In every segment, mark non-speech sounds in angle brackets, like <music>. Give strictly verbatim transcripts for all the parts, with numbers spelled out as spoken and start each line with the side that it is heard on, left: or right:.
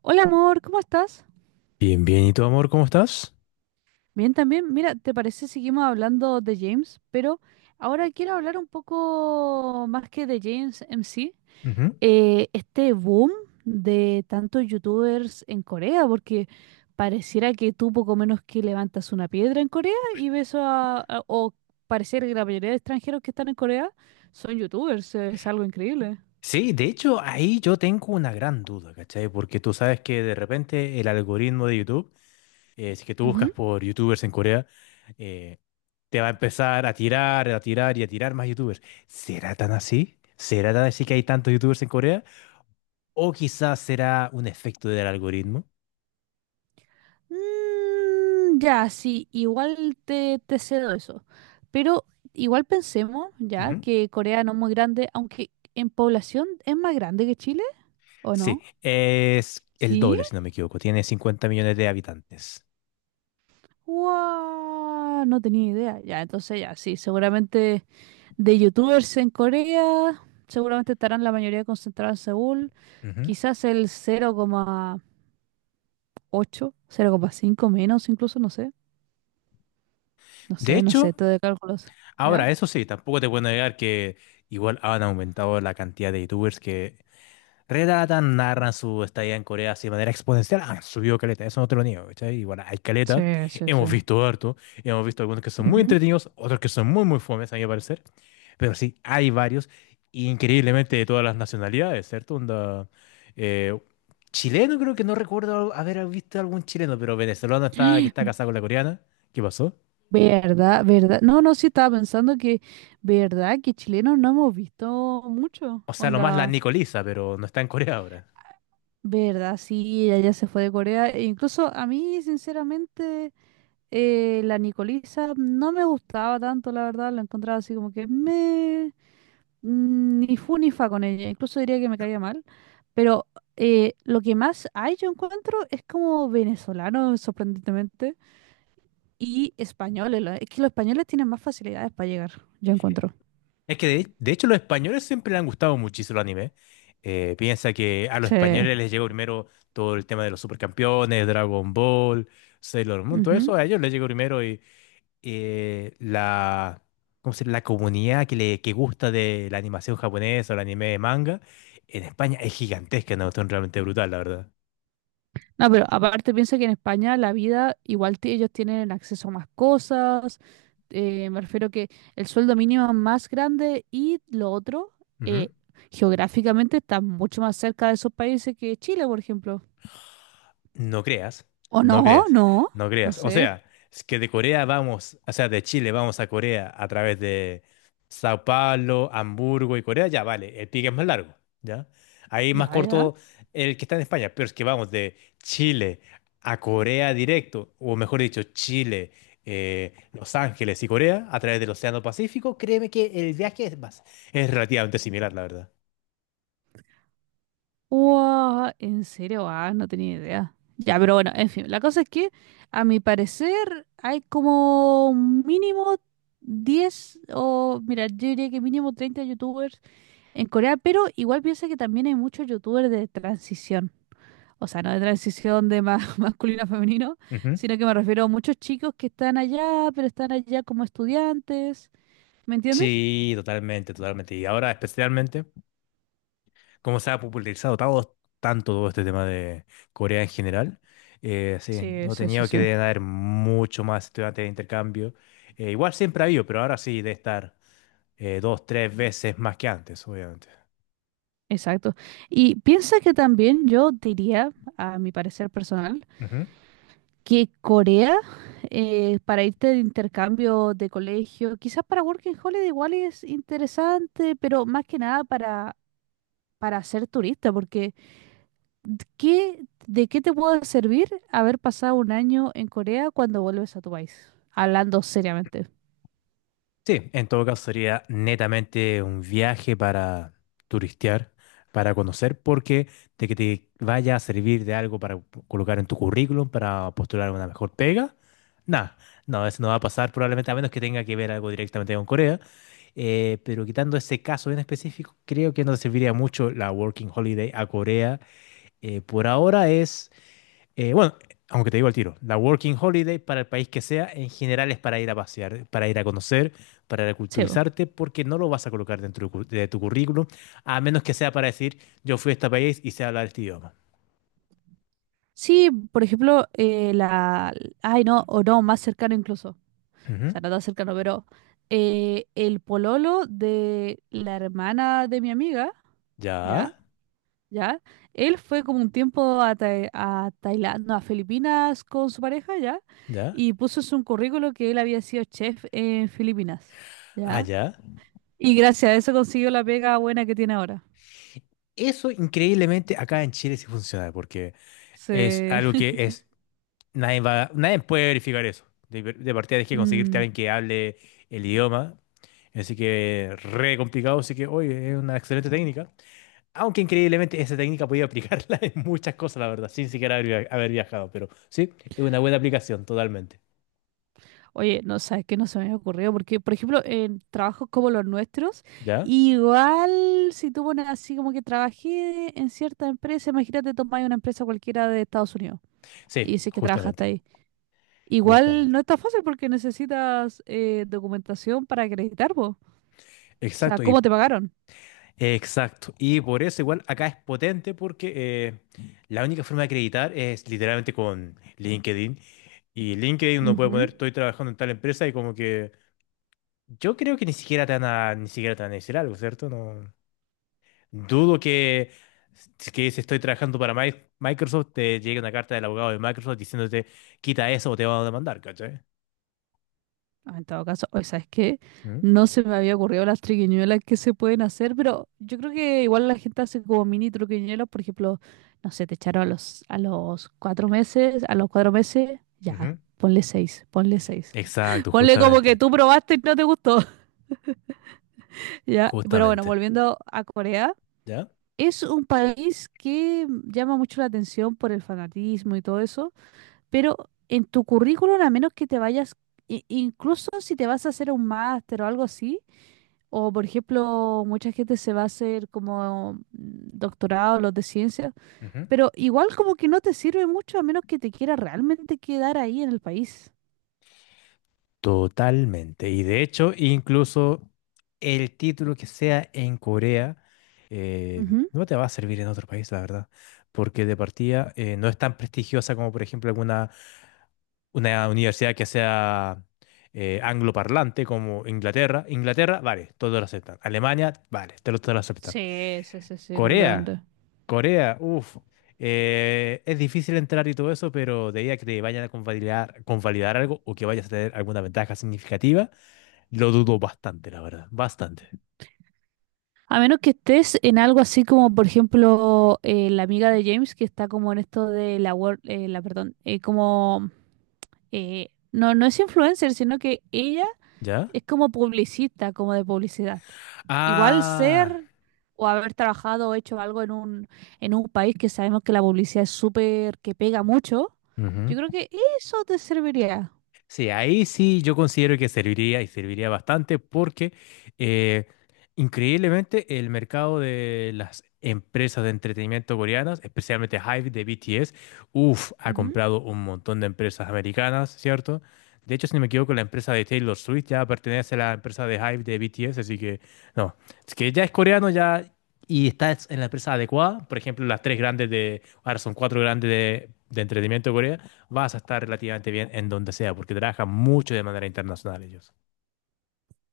right: Hola amor, ¿cómo estás?
left: Bien, bien. ¿Y tu amor, cómo estás?
right: Bien también. Mira, ¿te parece seguimos hablando de James? Pero ahora quiero hablar un poco más que de James M C.
left: Ujú.
right: Eh, este boom de tantos youtubers en Corea, porque pareciera que tú poco menos que levantas una piedra en Corea y ves a, a- o pareciera que la mayoría de extranjeros que están en Corea son youtubers, es algo increíble.
left: Sí, de hecho, ahí yo tengo una gran duda, ¿cachai? Porque tú sabes que de repente el algoritmo de YouTube, eh, si que tú buscas por YouTubers en Corea, eh, te va a empezar a tirar, a tirar y a tirar más YouTubers. ¿Será tan así? ¿Será tan así que hay tantos YouTubers en Corea? ¿O quizás será un efecto del algoritmo?
right: Mm, ya, sí, igual te, te cedo eso. Pero igual pensemos, ya,
left: Ujú.
right: que Corea no es muy grande, aunque en población es más grande que Chile, ¿o
left: Sí,
right: no?
left: es el
right: ¿Sí?
left: doble, si no me equivoco. Tiene cincuenta millones de habitantes.
right: ¡Wow! No tenía idea. Ya, entonces ya, sí, seguramente de youtubers en Corea, seguramente estarán la mayoría concentrados en Seúl,
left: Ujú.
right: quizás el cero cero coma ocho cero coma cinco menos incluso, no sé, no
left: De
right: sé, no sé,
left: hecho,
right: todo de cálculos, ¿ya?
left: ahora, eso sí, tampoco te puedo negar que igual han aumentado la cantidad de youtubers que relatan, narran su estadía en Corea así de manera exponencial. Han subido caleta, eso no te lo niego, ¿cachai? Igual hay caleta,
right: Sí, sí, sí.
left: hemos visto harto, hemos visto algunos que son muy entretenidos, otros que son muy, muy fomes, a mi parecer. Pero sí, hay varios, increíblemente de todas las nacionalidades, ¿cierto? Onda, eh, chileno creo que no recuerdo haber visto algún chileno, pero venezolano está, que está casado con la coreana. ¿Qué pasó?
right: ¿Verdad? ¿Verdad? No, no, sí estaba pensando que, ¿verdad? Que chilenos no hemos visto mucho.
left: O sea, nomás la
right: Onda,
left: Nicoliza, pero no está en Corea ahora.
right: ¿verdad? Sí, ella ya se fue de Corea. E incluso a mí, sinceramente, eh, la Nicolisa no me gustaba tanto, la verdad. La encontraba así como que me... mm, ni fu ni fa con ella. Incluso diría que me caía mal. Pero eh, lo que más hay, yo encuentro, es como venezolano, sorprendentemente. Y españoles, lo- es que los españoles tienen más facilidades para llegar, yo encuentro.
left: Es que de, de hecho los españoles siempre le han gustado muchísimo el anime. Eh, piensa que a los
right: Sí.
left: españoles les llegó primero todo el tema de los supercampeones, Dragon Ball, Sailor Moon, todo
right: Ujú.
left: eso a ellos les llegó primero y eh, la, ¿cómo se llama? La comunidad que, le, que gusta de la animación japonesa o el anime de manga en España es gigantesca, una cuestión realmente brutal, la verdad.
right: No, pero aparte piensa que en España la vida, igual ti- ellos tienen acceso a más cosas, eh, me refiero que el sueldo mínimo es más grande y lo otro,
left: Ujú.
right: eh, geográficamente está mucho más cerca de esos países que Chile, por ejemplo.
left: No creas,
right: ¿O
left: no
right: no?
left: creas,
right: No,
left: no
right: no
left: creas. O
right: sé.
left: sea, es que de Corea vamos, o sea, de Chile vamos a Corea a través de Sao Paulo, Hamburgo y Corea, ya vale, el pique es más largo, ¿ya? Ahí más
right: Ya, ya.
left: corto el que está en España, pero es que vamos de Chile a Corea directo, o mejor dicho, Chile, eh, Los Ángeles y Corea a través del Océano Pacífico, créeme que el viaje es más, es relativamente similar, la verdad.
right: Wow, ¿en serio? Ah, no tenía idea. Ya, pero bueno, en fin, la cosa es que a mi parecer hay como mínimo diez o, mira, yo diría que mínimo treinta youtubers en Corea, pero igual piensa que también hay muchos youtubers de transición. O sea, no de transición de ma- <laughs> masculino a femenino,
left: Ujú.
right: sino que me refiero a muchos chicos que están allá, pero están allá como estudiantes. ¿Me entiendes?
left: Sí, totalmente, totalmente. Y ahora especialmente, como se ha popularizado todo- tanto todo este tema de Corea en general, eh, sí,
right: Sí,
left: no
right: sí, sí,
left: tenía que
right: sí.
left: deben haber mucho más estudiantes de intercambio. Eh, igual siempre ha habido, pero ahora sí debe estar eh, dos, tres veces más que antes, obviamente.
right: Exacto. Y piensa que también yo diría, a mi parecer personal, que Corea, eh, para irte de intercambio de colegio, quizás para Working Holiday igual es interesante, pero más que nada para, para ser turista, porque ¿qué, de qué te puede servir haber pasado un año en Corea cuando vuelves a tu país? Hablando seriamente.
left: Sí, en todo caso sería netamente un viaje para turistear, para conocer, porque de que te vaya a servir de algo para colocar en tu currículum, para postular una mejor pega, nada, no, eso no va a pasar probablemente a menos que tenga que ver algo directamente con Corea. Eh, pero quitando ese caso en específico, creo que no te serviría mucho la Working Holiday a Corea. Eh, por ahora es eh, Bueno, aunque te digo al tiro, la Working Holiday para el país que sea, en general es para ir a pasear, para ir a conocer, para
right: Sí, po.
left: reculturizarte, porque no lo vas a colocar dentro de cu- de tu currículum, a menos que sea para decir, yo fui a este país y sé hablar este idioma.
right: Sí, por ejemplo, eh, la... Ay, no, o no, más cercano incluso. O
left: Ujú.
right: sea, no tan cercano, pero eh, el pololo de la hermana de mi amiga,
left: Ya.
right: ya,
left: Ah,
right: ya, él fue como un tiempo a, Tai- a Tailandia, no, a Filipinas con su pareja, ya,
left: ya,
right: y puso en su currículo que él había sido chef en Filipinas, ya,
left: allá.
right: y gracias a eso consiguió la pega buena que tiene ahora.
left: Eso increíblemente acá en Chile sí funciona, porque es
right: Sí.
left: algo que
right: <laughs>
left: es, nadie va, nadie puede verificar eso. De, de partida tienes que conseguirte a
right: Mm.
left: alguien que hable el idioma, así que re complicado, así que, oye, es una excelente técnica. Aunque increíblemente esa técnica podía aplicarla <laughs> en muchas cosas, la verdad, sin siquiera haber, via- haber viajado, pero sí, es una buena aplicación, totalmente.
right: Oye, no sabes que no se me había ocurrido, porque, por ejemplo, en trabajos como los nuestros,
left: ¿Ya?
right: igual si tú pones así como que trabajé en cierta empresa, imagínate tomar una empresa cualquiera de Estados Unidos y
left: Sí,
right: dices que trabajaste
left: justamente,
right: ahí. Igual
left: justamente.
right: no está fácil porque necesitas eh, documentación para acreditar, po. O sea,
left: Exacto, y
right: ¿cómo te pagaron?
left: exacto. Y por eso igual acá es potente porque eh, la única forma de acreditar es literalmente con LinkedIn. Y LinkedIn uno puede
right: Ujú.
left: poner, estoy trabajando en tal empresa y como que yo creo que ni siquiera te van a, ni siquiera te van a decir algo, ¿cierto? No. Dudo que, que si estoy trabajando para Mi- Microsoft te llegue una carta del abogado de Microsoft diciéndote quita eso o te van a demandar, ¿cachai?
right: Ah, en todo caso, o sea, es que
left: Mm,
right: no se me había ocurrido las triquiñuelas que se pueden hacer, pero yo creo que igual la gente hace como mini triquiñuelas, por ejemplo, no sé, te echaron a los, a los cuatro meses, a los cuatro meses, ya,
left: ujú.
right: ponle seis, ponle seis. <laughs>
left: Exacto,
right: Ponle como que
left: justamente,
right: tú probaste y no te gustó, <laughs> ya. Pero bueno,
left: justamente.
right: volviendo a Corea,
left: ¿Ya?
right: es un país que llama mucho la atención por el fanatismo y todo eso, pero en tu currículum, a menos que te vayas, i- incluso si te vas a hacer un máster o algo así, o, por ejemplo, mucha gente se va a hacer como mm, doctorado, los de ciencia,
left: Ujú.
right: pero igual como que no te sirve mucho a menos que te quiera realmente quedar ahí en el país.
left: Totalmente. Y de hecho, incluso el título que sea en Corea eh,
right: Ujú.
left: no te va a servir en otro país, la verdad, porque de partida eh, no es tan prestigiosa como, por ejemplo, alguna una universidad que sea eh, angloparlante como Inglaterra. Inglaterra, vale, todos lo aceptan. Alemania, vale, te lo, todos lo aceptan.
right: Sí, sí, sí, sí,
left: Corea,
right: completamente.
left: Corea, uff, es difícil entrar y todo eso, pero de ahí a que te vayan a convalidar, convalidar algo o que vayas a tener alguna ventaja significativa. Lo dudo bastante, la verdad. Bastante.
right: A menos que estés en algo así como, por ejemplo, eh, la amiga de James que está como en esto de la, wor- eh, la perdón, eh, como, eh, no, no es influencer, sino que ella
left: ¿Ya?
right: es como publicista, como de publicidad. Igual
left: Ah,
right: ser o haber trabajado o hecho algo en un, en un país que sabemos que la publicidad es súper, que pega mucho,
left: ujú.
right: yo creo que eso te serviría.
left: Sí, ahí sí yo considero que serviría y serviría bastante porque eh, increíblemente el mercado de las empresas de entretenimiento coreanas, especialmente HYBE de B T S, uff, ha
right: Ujú.
left: comprado un montón de empresas americanas, ¿cierto? De hecho, si no me equivoco, la empresa de Taylor Swift ya pertenece a la empresa de HYBE de B T S, así que no, es que ya es coreano ya y está en la empresa adecuada, por ejemplo, las tres grandes de, ahora son cuatro grandes de, de entretenimiento coreano vas a estar relativamente bien en donde sea, porque trabajan mucho de manera internacional ellos.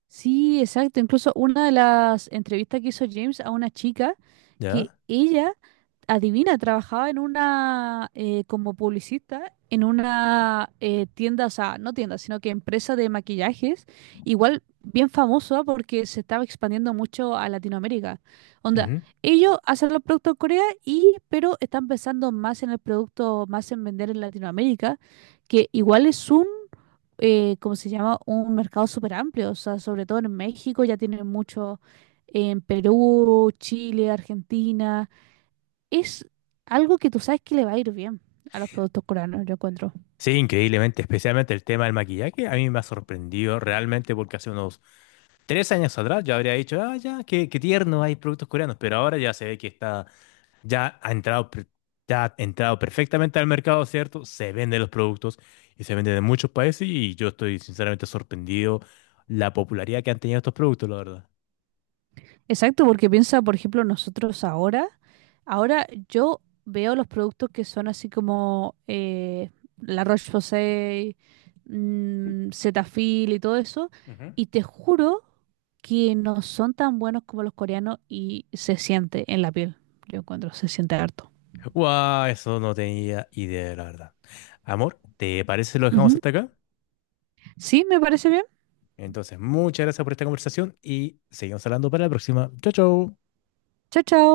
right: Sí, exacto. Incluso una de las entrevistas que hizo James a una chica, que
left: ¿Ya?
right: ella adivina, trabajaba en una, eh, como publicista, en una eh, tienda, o sea, no tienda, sino que empresa de maquillajes, igual bien famosa porque se estaba expandiendo mucho a Latinoamérica. Onda,
left: Ujú.
right: ellos hacen los productos en Corea y, pero están pensando más en el producto, más en vender en Latinoamérica, que igual es un, eh, ¿cómo se llama? Un mercado súper amplio, o sea, sobre todo en México ya tienen mucho, en Perú, Chile, Argentina es algo que tú sabes que le va a ir bien a los productos coreanos, yo encuentro.
left: Sí, increíblemente, especialmente el tema del maquillaje, a mí me ha sorprendido realmente porque hace unos tres años atrás yo habría dicho, ah, ya, qué, qué tierno hay productos coreanos, pero ahora ya se ve que está, ya ha entrado, per- ya ha entrado perfectamente al mercado, ¿cierto? Se venden los productos y se venden en muchos países y yo estoy sinceramente sorprendido la popularidad que han tenido estos productos, la verdad.
right: Exacto, porque piensa, por ejemplo, nosotros ahora, ahora yo veo los productos que son así como eh, La Roche-Posay, mm, Cetaphil y todo eso, y te juro que no son tan buenos como los coreanos y se siente en la piel, yo encuentro, se siente harto.
left: Wow, eso no tenía idea, la verdad. Amor, ¿te parece si lo dejamos
right: Ujú.
left: hasta acá?
right: Sí, me parece bien.
left: Entonces, muchas gracias por esta conversación y seguimos hablando para la próxima. Chau, chau.
right: Chao, chao.